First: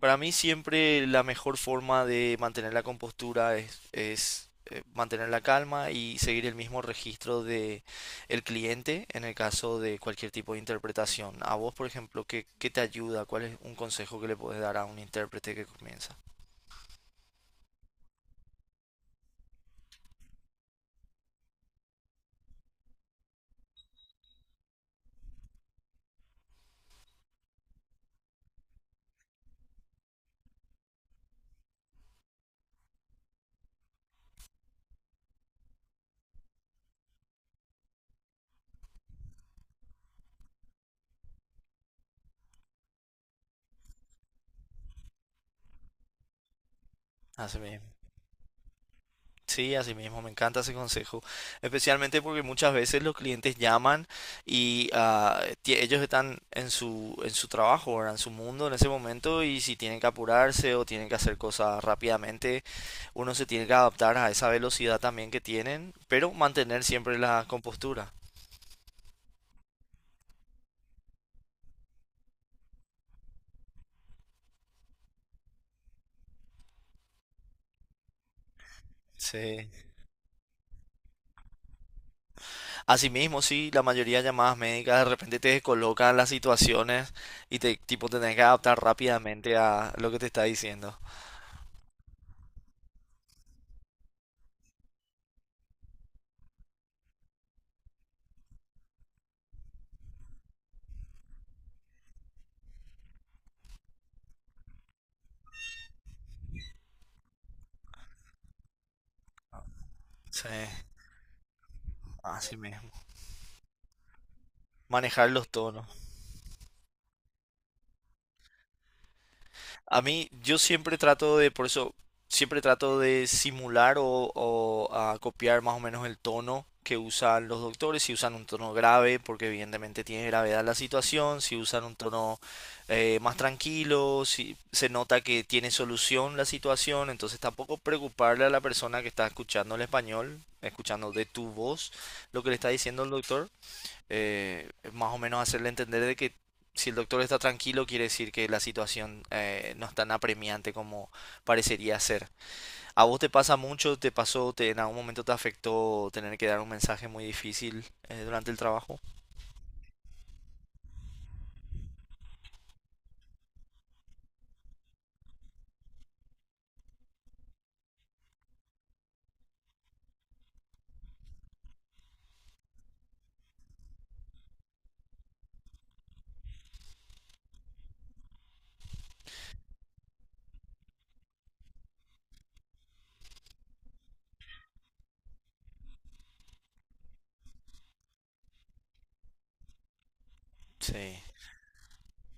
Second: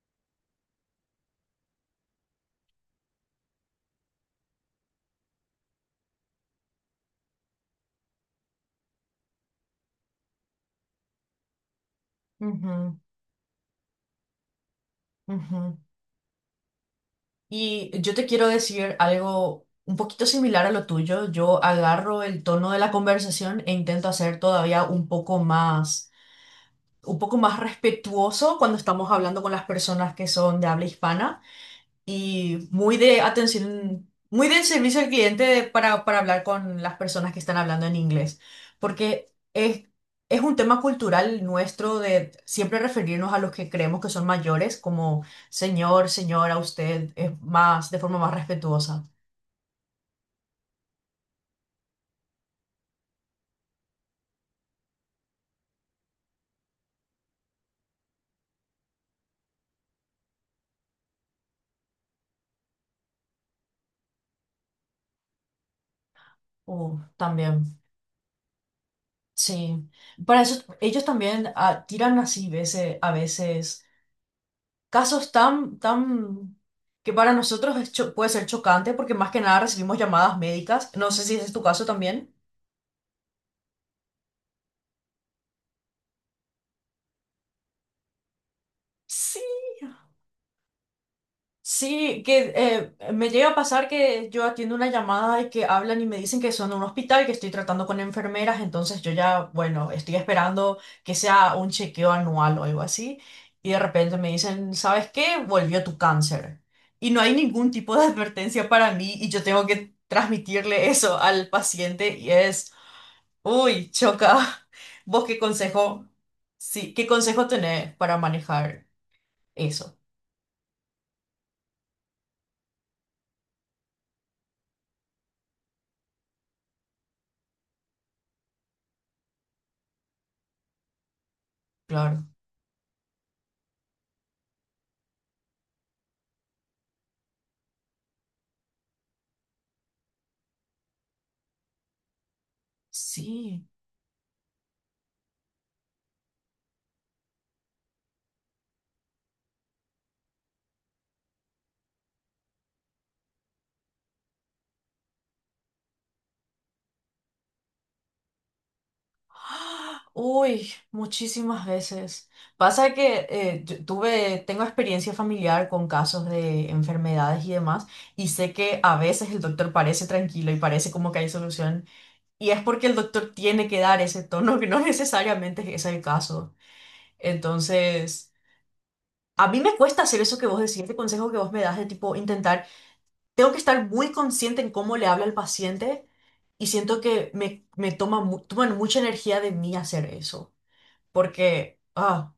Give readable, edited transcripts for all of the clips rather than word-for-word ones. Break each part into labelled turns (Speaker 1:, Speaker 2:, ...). Speaker 1: Para mí siempre la mejor forma de mantener la compostura es mantener la calma y seguir el mismo registro de el cliente en el caso de cualquier tipo de interpretación. A vos, por ejemplo, ¿qué te
Speaker 2: Ujú,
Speaker 1: ayuda? ¿Cuál es un consejo que le podés dar a un intérprete que
Speaker 2: ujú.
Speaker 1: comienza?
Speaker 2: Y yo te quiero decir algo un poquito similar a lo tuyo. Yo agarro el tono de la conversación e intento hacer todavía un poco más respetuoso cuando estamos hablando con las personas que son de habla hispana. Y muy de atención, muy del servicio al cliente para hablar con las personas que están hablando en inglés, porque es, es un tema cultural nuestro de siempre referirnos a los que creemos que son mayores como señor, señora, usted, es
Speaker 1: Así mismo.
Speaker 2: más, de forma más respetuosa.
Speaker 1: Sí, así mismo, me encanta ese consejo, especialmente porque muchas veces los clientes llaman y ellos están en en su trabajo, ¿verdad? En su mundo en ese momento y si tienen que apurarse o tienen que hacer cosas rápidamente, uno se tiene que adaptar a esa velocidad también que tienen, pero mantener siempre la
Speaker 2: También,
Speaker 1: compostura.
Speaker 2: sí. Para eso, ellos también tiran así a veces. Casos que para nosotros es puede ser chocante porque más que nada
Speaker 1: Sí.
Speaker 2: recibimos llamadas médicas. No sé si ese es tu caso también.
Speaker 1: Asimismo, sí, la mayoría de llamadas médicas de repente te descolocan las situaciones y te tipo tenés que adaptar
Speaker 2: Sí.
Speaker 1: rápidamente a lo que te está diciendo.
Speaker 2: Sí, que me llega a pasar que yo atiendo una llamada y que hablan y me dicen que son de un hospital, que estoy tratando con enfermeras, entonces yo ya, bueno, estoy esperando que sea un chequeo anual o algo así, y de repente me dicen, ¿sabes qué? Volvió tu cáncer. Y no hay ningún tipo de advertencia para mí y yo tengo que
Speaker 1: Sí,
Speaker 2: transmitirle eso al paciente y
Speaker 1: así
Speaker 2: es...
Speaker 1: mismo.
Speaker 2: Uy, choca. ¿Vos
Speaker 1: Manejar
Speaker 2: qué
Speaker 1: los tonos.
Speaker 2: consejo? Sí, ¿qué consejo tenés para manejar eso?
Speaker 1: A mí, yo siempre trato de, por eso, siempre trato de simular o copiar más o menos el tono que usan los doctores, si usan un tono grave, porque evidentemente tiene gravedad la situación, si usan un
Speaker 2: Claro.
Speaker 1: tono más tranquilo, si se nota que tiene solución la situación, entonces tampoco preocuparle a la persona que está escuchando el español, escuchando de tu voz lo que le está diciendo el doctor,
Speaker 2: Sí.
Speaker 1: más o menos hacerle entender de que si el doctor está tranquilo, quiere decir que la situación no es tan apremiante como parecería ser. ¿A vos te pasa mucho? ¿Te pasó? ¿En algún momento te afectó tener que dar un mensaje muy difícil durante el trabajo?
Speaker 2: ¡Ah! Uy, muchísimas veces. Pasa que tengo experiencia familiar con casos de enfermedades y demás, y sé que a veces el doctor parece tranquilo y parece como que hay solución, y es porque el doctor tiene que dar ese tono que no necesariamente es el caso. Entonces, a mí me cuesta hacer eso que vos decís, este consejo que vos me das de tipo intentar... Tengo que estar muy consciente en cómo le habla al paciente y siento que me toman mucha energía de mí hacer eso.
Speaker 1: Sí.
Speaker 2: Porque,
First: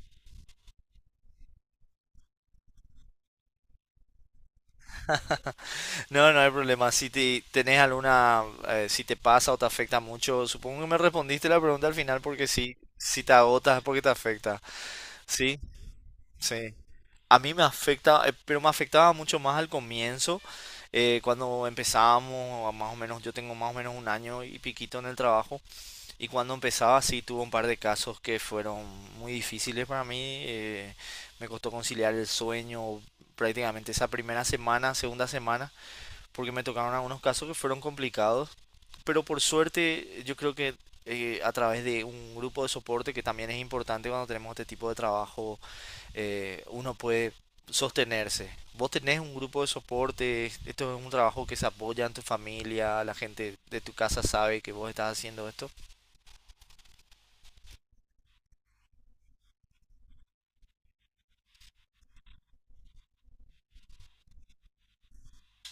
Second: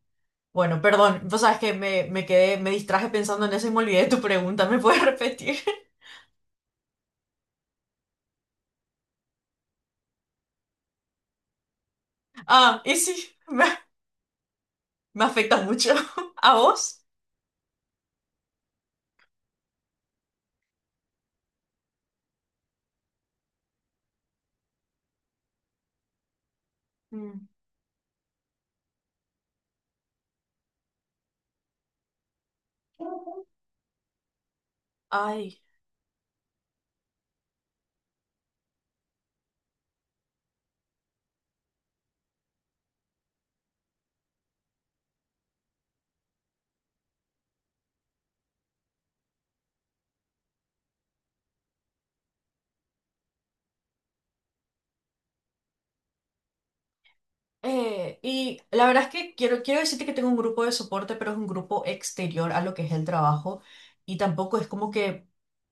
Speaker 2: bueno, perdón, vos sabes que me quedé, me distraje pensando en eso y me olvidé de tu pregunta. ¿Me puedes repetir?
Speaker 1: No, no hay problema. Si tenés alguna, si te pasa o te afecta mucho, supongo que me respondiste la pregunta al final porque sí,
Speaker 2: Ah, y sí,
Speaker 1: si te
Speaker 2: me,
Speaker 1: agotas es porque te afecta.
Speaker 2: me afecta
Speaker 1: Sí,
Speaker 2: mucho. ¿A
Speaker 1: sí,
Speaker 2: vos?
Speaker 1: a mí me afecta, pero me afectaba mucho más al comienzo, cuando empezábamos, más o menos, yo tengo más o menos un año y piquito en el trabajo, y cuando empezaba sí tuve
Speaker 2: Mm.
Speaker 1: un par de casos que fueron muy difíciles para mí, eh, me costó conciliar el sueño prácticamente esa primera semana, segunda
Speaker 2: Ay.
Speaker 1: semana, porque me tocaron algunos casos que fueron complicados, pero por suerte yo creo que a través de un grupo de soporte que también es importante cuando tenemos este tipo de trabajo, uno puede sostenerse. Vos tenés un grupo de soporte, esto es un trabajo que se apoya en tu familia, la gente de tu casa sabe que vos estás haciendo esto.
Speaker 2: Y la verdad es que quiero decirte que tengo un grupo de soporte, pero es un grupo exterior a lo que es el trabajo, y tampoco es como que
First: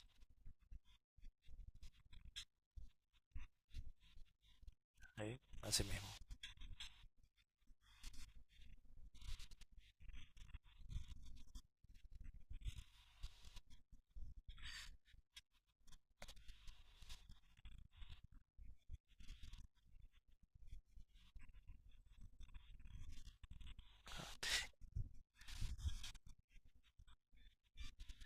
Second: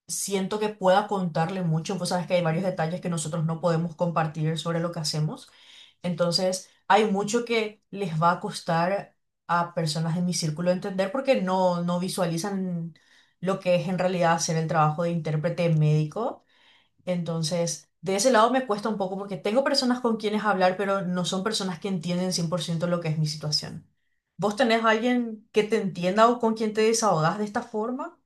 Speaker 2: siento que pueda contarle mucho. Vos sabes que hay varios detalles que nosotros no podemos compartir sobre lo que
Speaker 1: Sí.
Speaker 2: hacemos.
Speaker 1: Así mismo.
Speaker 2: Entonces, hay mucho que les va a costar a personas de mi círculo entender porque no, no visualizan lo que es en realidad hacer el trabajo de intérprete médico. Entonces, de ese lado me cuesta un poco porque tengo personas con quienes hablar, pero no son personas que entienden 100% lo que es mi situación. ¿Vos tenés alguien que te entienda o con quien te desahogás de esta forma?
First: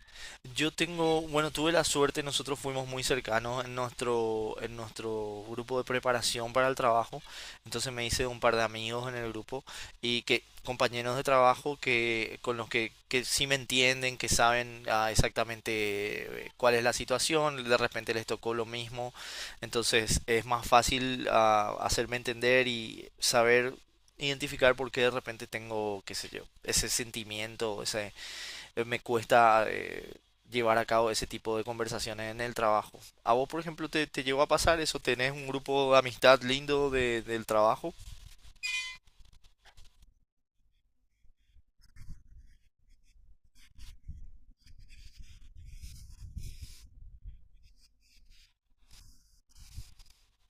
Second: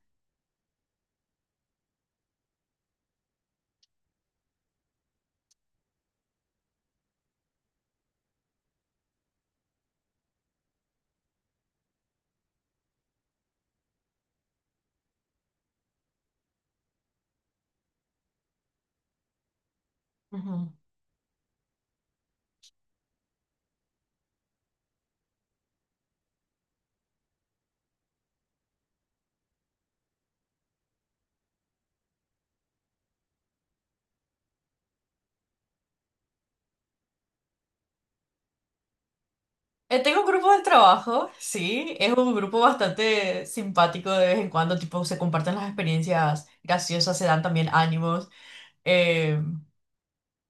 Speaker 1: Yo tengo, bueno, tuve la suerte, nosotros fuimos muy cercanos en en nuestro grupo de preparación para el trabajo, entonces me hice un par de amigos en el grupo y que compañeros de trabajo que con que sí me entienden, que saben exactamente cuál es la situación, de repente les tocó lo mismo, entonces es más
Speaker 2: Ujú.
Speaker 1: fácil hacerme entender y saber identificar por qué de repente tengo, qué sé yo, ese sentimiento, esa me cuesta llevar a cabo ese tipo de conversaciones en el trabajo. ¿A vos, por ejemplo, te llegó a pasar eso? ¿Tenés un grupo de amistad lindo del trabajo?
Speaker 2: Tengo un grupo de trabajo, sí, es un grupo bastante simpático de vez en cuando, tipo se comparten las experiencias graciosas, se dan también ánimos.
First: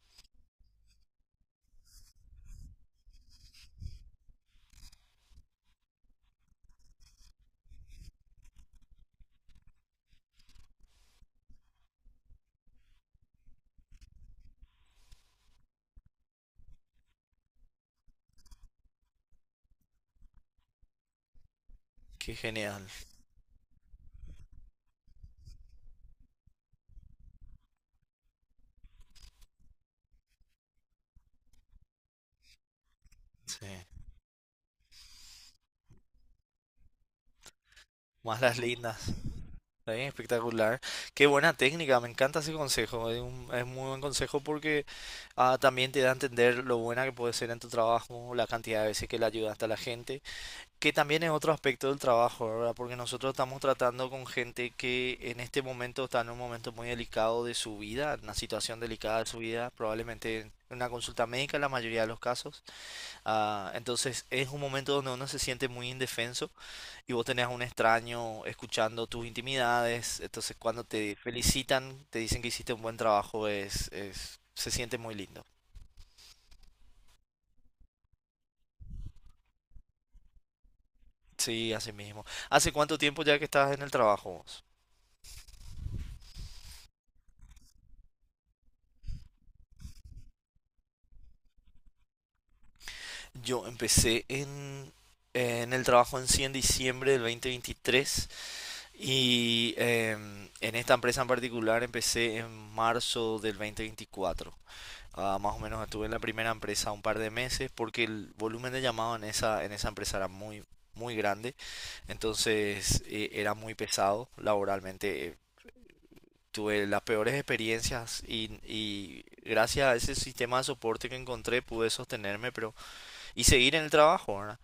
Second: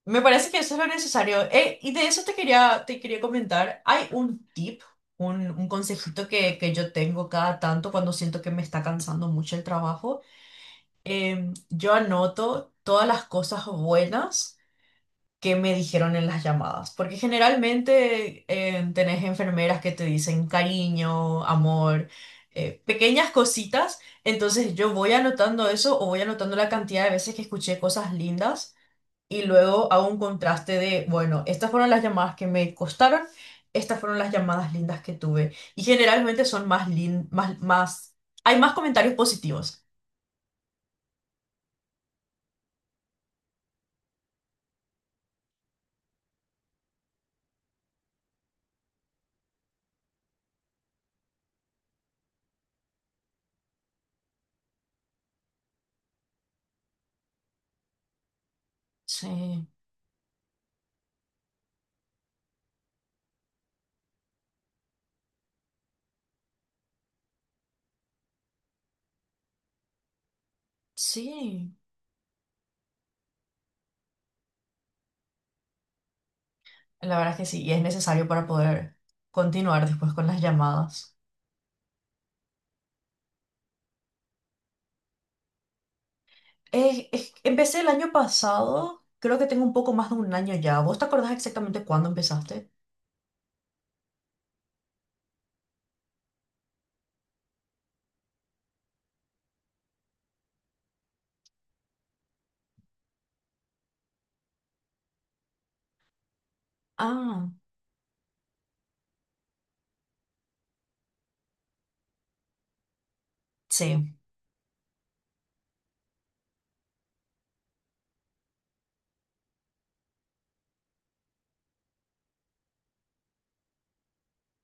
Speaker 2: Me parece que eso es lo necesario. Y de eso te quería comentar. Hay un tip, un consejito que yo tengo cada tanto cuando siento que me está cansando mucho el trabajo. Yo anoto todas las cosas buenas que me dijeron en las llamadas, porque generalmente tenés enfermeras que te dicen cariño, amor,
Speaker 1: Qué genial.
Speaker 2: pequeñas cositas. Entonces yo voy anotando eso o voy anotando la cantidad de veces que escuché cosas lindas y luego hago un contraste de, bueno, estas fueron las llamadas que me costaron,
Speaker 1: Sí.
Speaker 2: estas fueron las llamadas lindas que tuve. Y generalmente son más,
Speaker 1: Más
Speaker 2: hay
Speaker 1: las
Speaker 2: más
Speaker 1: lindas.
Speaker 2: comentarios positivos.
Speaker 1: Sí, espectacular. Qué buena técnica, me encanta ese consejo. Es es muy buen consejo porque también te da a entender lo buena que puede ser en tu trabajo, la cantidad de veces que le ayudaste a la gente. Que también es otro aspecto del trabajo, ¿verdad? Porque nosotros estamos tratando con gente que en este momento está en un momento muy delicado de su vida, una situación delicada de su
Speaker 2: Sí,
Speaker 1: vida, probablemente en una consulta médica en la mayoría de los casos. Ah, entonces es un momento donde uno se siente muy indefenso y vos tenés a un extraño escuchando tus intimidades. Entonces cuando te
Speaker 2: sí,
Speaker 1: felicitan, te dicen que hiciste un buen trabajo, se siente muy lindo.
Speaker 2: la verdad es que sí, y es necesario para poder continuar después con las llamadas.
Speaker 1: Sí, así mismo. ¿Hace cuánto tiempo ya que estás en el trabajo vos?
Speaker 2: Empecé el año pasado, creo que tengo un poco más de un año ya. ¿Vos te acordás exactamente cuándo empezaste?
Speaker 1: Yo empecé en, en el trabajo en sí en diciembre del 2023 y en esta empresa en particular empecé en marzo del 2024. Ah, más o menos estuve en la primera empresa un par de
Speaker 2: Ah,
Speaker 1: meses porque el volumen de llamado en en esa empresa era muy grande, entonces era muy
Speaker 2: sí.
Speaker 1: pesado laboralmente. Tuve las peores experiencias y gracias a ese sistema de soporte que encontré pude sostenerme, pero y seguir en el trabajo, ¿verdad?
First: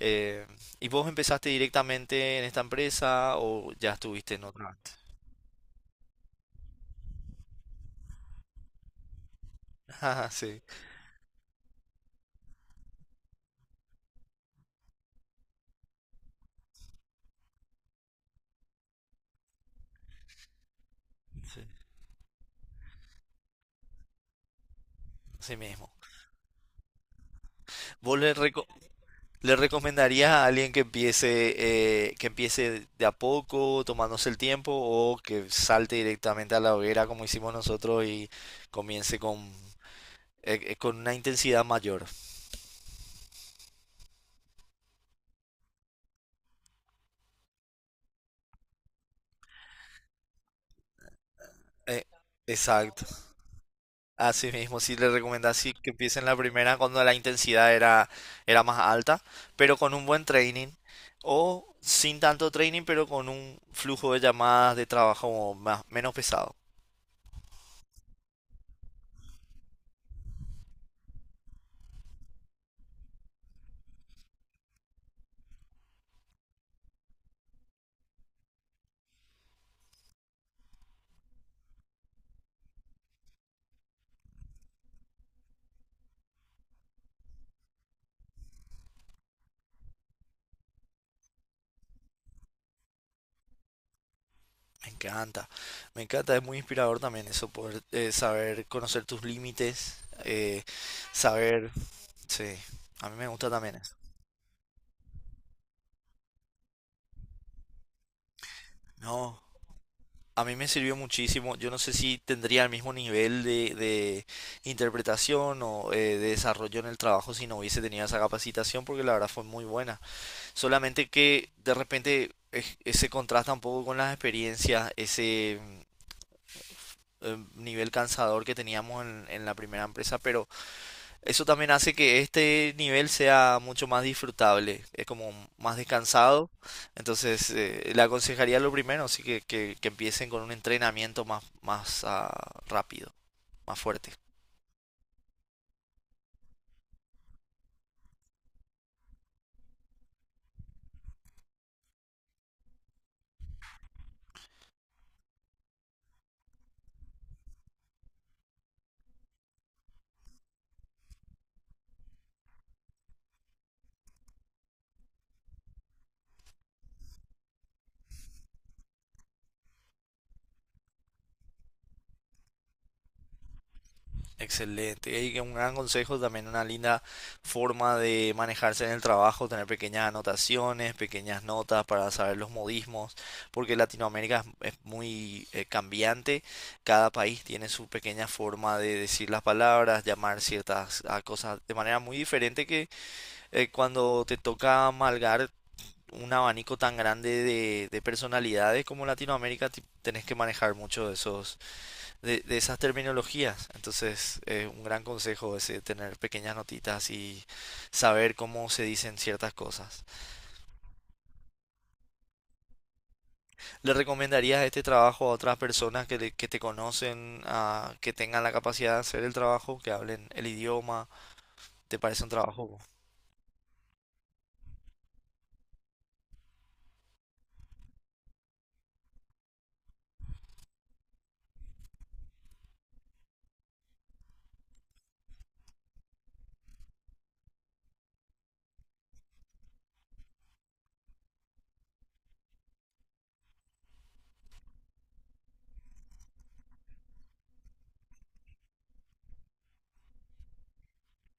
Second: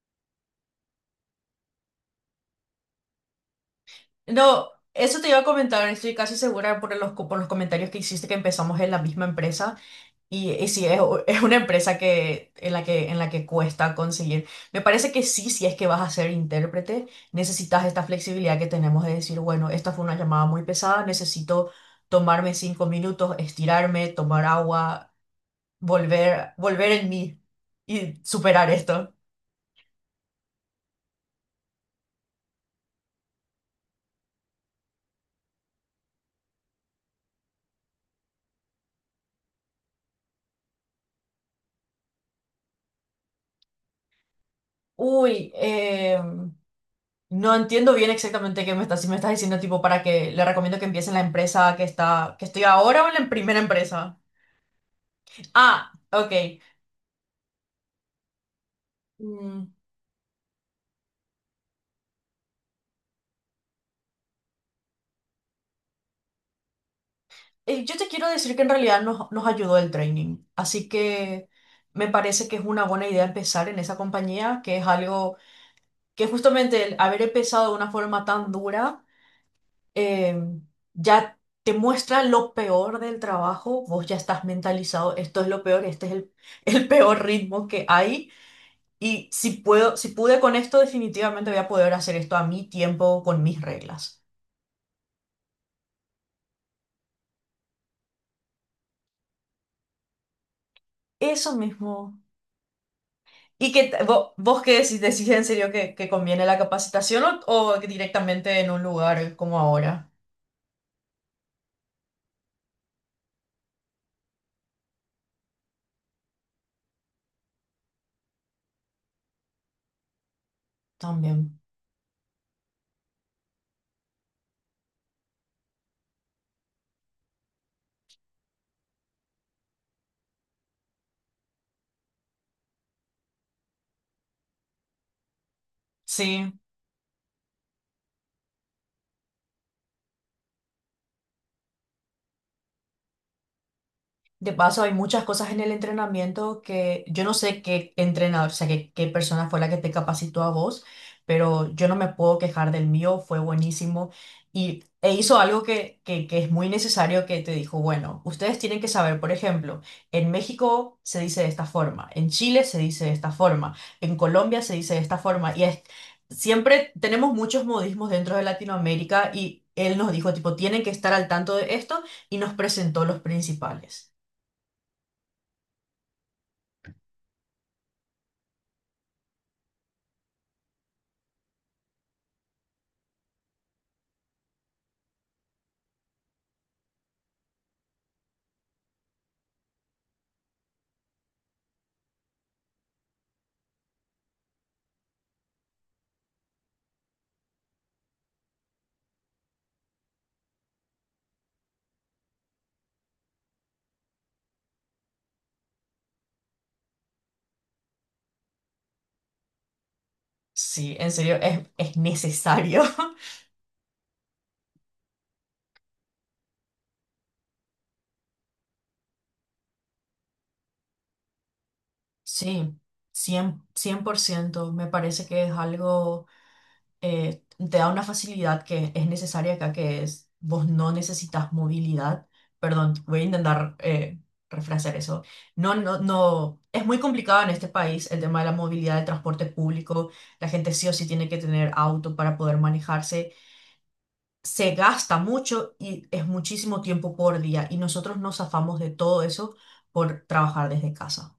Speaker 1: Eh, ¿Y vos empezaste directamente en esta empresa o ya estuviste en otra
Speaker 2: No,
Speaker 1: antes?
Speaker 2: eso te iba a comentar, estoy casi segura por por los comentarios que hiciste que empezamos en la misma empresa.
Speaker 1: Ah,
Speaker 2: Y,
Speaker 1: sí,
Speaker 2: y sí, es, es una empresa que, en la que cuesta conseguir. Me parece que sí, si es que vas a ser intérprete, necesitas esta flexibilidad que tenemos de decir, bueno, esta fue una llamada muy pesada,
Speaker 1: sí,
Speaker 2: necesito tomarme 5 minutos, estirarme, tomar agua,
Speaker 1: así mismo.
Speaker 2: volver en mí y
Speaker 1: ¿Vos le, reco-
Speaker 2: superar esto.
Speaker 1: le recomendarías a alguien que empiece de a poco, tomándose el tiempo, o que salte directamente a la hoguera como hicimos nosotros y comience con una intensidad mayor?
Speaker 2: Uy, no entiendo bien exactamente qué me estás, si me estás diciendo tipo para que le recomiendo que empiece en la empresa
Speaker 1: Eh,
Speaker 2: que estoy ahora
Speaker 1: Exacto.
Speaker 2: o en la primera empresa.
Speaker 1: Así mismo, sí le recomendás sí, que
Speaker 2: Ah,
Speaker 1: empiecen la
Speaker 2: ok.
Speaker 1: primera cuando la intensidad era más alta,
Speaker 2: Mm,
Speaker 1: pero con un buen training o sin tanto training, pero con un flujo de llamadas de trabajo más, menos pesado.
Speaker 2: yo te quiero decir que en realidad nos ayudó el training, así que me parece que es una buena idea empezar en esa compañía, que es algo que justamente el haber empezado de una forma tan dura eh, ya te muestra lo peor del trabajo, vos ya estás mentalizado, esto es lo peor, este es el peor ritmo que hay. Y si pude con esto, definitivamente voy a poder hacer esto a mi tiempo, con mis reglas.
Speaker 1: Me encanta, me encanta, es muy inspirador también eso, poder saber conocer tus límites, eh,
Speaker 2: Eso
Speaker 1: saber,
Speaker 2: mismo.
Speaker 1: sí, a mí me gusta
Speaker 2: ¿Y
Speaker 1: también
Speaker 2: que
Speaker 1: eso.
Speaker 2: vos qué decís? ¿Decís en serio que conviene la capacitación o directamente en un lugar
Speaker 1: No.
Speaker 2: como ahora?
Speaker 1: A mí me sirvió muchísimo. Yo no sé si tendría el mismo nivel de interpretación o de desarrollo en el trabajo si no hubiese tenido esa capacitación, porque la verdad fue muy buena. Solamente que
Speaker 2: También.
Speaker 1: de repente ese contrasta un poco con las experiencias, nivel cansador que teníamos en la primera empresa, pero eso también hace que este nivel sea mucho más disfrutable, es como más descansado.
Speaker 2: Sí.
Speaker 1: Entonces, le aconsejaría lo primero, así que empiecen con un entrenamiento más rápido, más fuerte.
Speaker 2: De paso, hay muchas cosas en el entrenamiento que yo no sé qué entrenador, o sea, qué persona fue la que te capacitó a vos, pero yo no me puedo quejar del mío, fue buenísimo. Y e hizo algo que es muy necesario, que te dijo, bueno, ustedes tienen que saber, por ejemplo, en México se dice de esta forma, en Chile se dice de esta forma, en Colombia se dice de esta forma, y es, siempre tenemos muchos modismos dentro de Latinoamérica y él nos dijo, tipo, tienen que estar al tanto de esto y nos presentó los principales.
Speaker 1: Excelente. Y un gran consejo, también una linda forma de manejarse en el trabajo, tener pequeñas anotaciones, pequeñas notas para saber los modismos, porque Latinoamérica es muy cambiante. Cada país tiene su pequeña forma de decir las palabras, llamar ciertas cosas de manera muy diferente que cuando te toca amalgar un abanico tan grande de personalidades como Latinoamérica, tenés que manejar mucho de esos de esas terminologías. Entonces, un gran consejo es tener pequeñas notitas y saber cómo se dicen ciertas cosas.
Speaker 2: Sí, en serio, es necesario.
Speaker 1: ¿Le recomendarías este trabajo a otras personas que te conocen, a, que tengan la capacidad de hacer el trabajo, que hablen el idioma? ¿Te parece un
Speaker 2: Sí,
Speaker 1: trabajo?
Speaker 2: cien por ciento. Me parece que es algo, te da una facilidad que es necesaria acá, que es, vos no necesitas movilidad. Perdón, voy a intentar refrasear eso. No, no, no, es muy complicado en este país el tema de la movilidad de transporte público. La gente sí o sí tiene que tener auto para poder manejarse. Se gasta mucho y es muchísimo tiempo por día y nosotros nos zafamos de todo eso por trabajar desde casa.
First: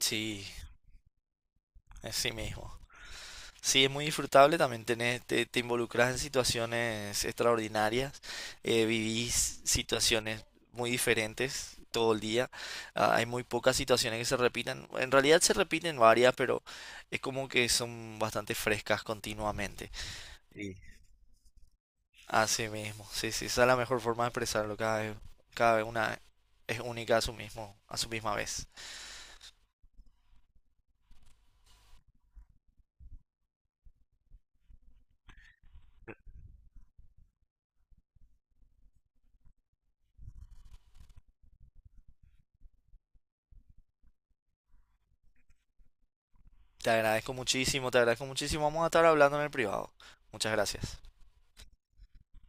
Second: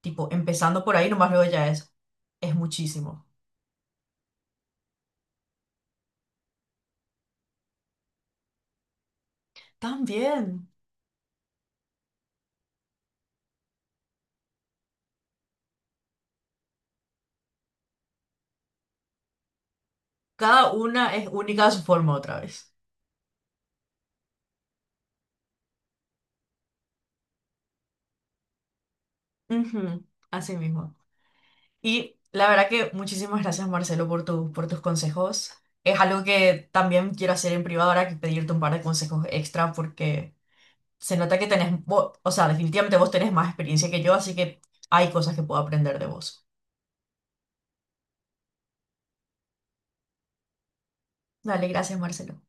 Speaker 2: Tipo, empezando por ahí, nomás luego ya
Speaker 1: así
Speaker 2: es
Speaker 1: mismo.
Speaker 2: muchísimo.
Speaker 1: Sí, es muy disfrutable, también tenés, te involucras en situaciones extraordinarias, vivís situaciones
Speaker 2: También,
Speaker 1: muy diferentes todo el día, ah, hay muy pocas situaciones que se repitan, en realidad se repiten varias, pero es como que son bastante frescas continuamente.
Speaker 2: cada
Speaker 1: Sí.
Speaker 2: una es única a su forma otra
Speaker 1: Así
Speaker 2: vez.
Speaker 1: mismo, sí, sí, esa es la mejor forma de expresarlo, cada vez una es única a su mismo, a su misma vez.
Speaker 2: Ujú, así mismo. Y la verdad que muchísimas gracias, Marcelo, por por tus consejos. Es algo que también quiero hacer en privado ahora que pedirte un par de consejos extra porque... se nota que tenés, o sea, definitivamente vos tenés más experiencia que yo, así que hay cosas que puedo aprender de vos.
Speaker 1: Te agradezco muchísimo, vamos a estar hablando en el privado. Muchas gracias.
Speaker 2: Dale, gracias, Marcelo.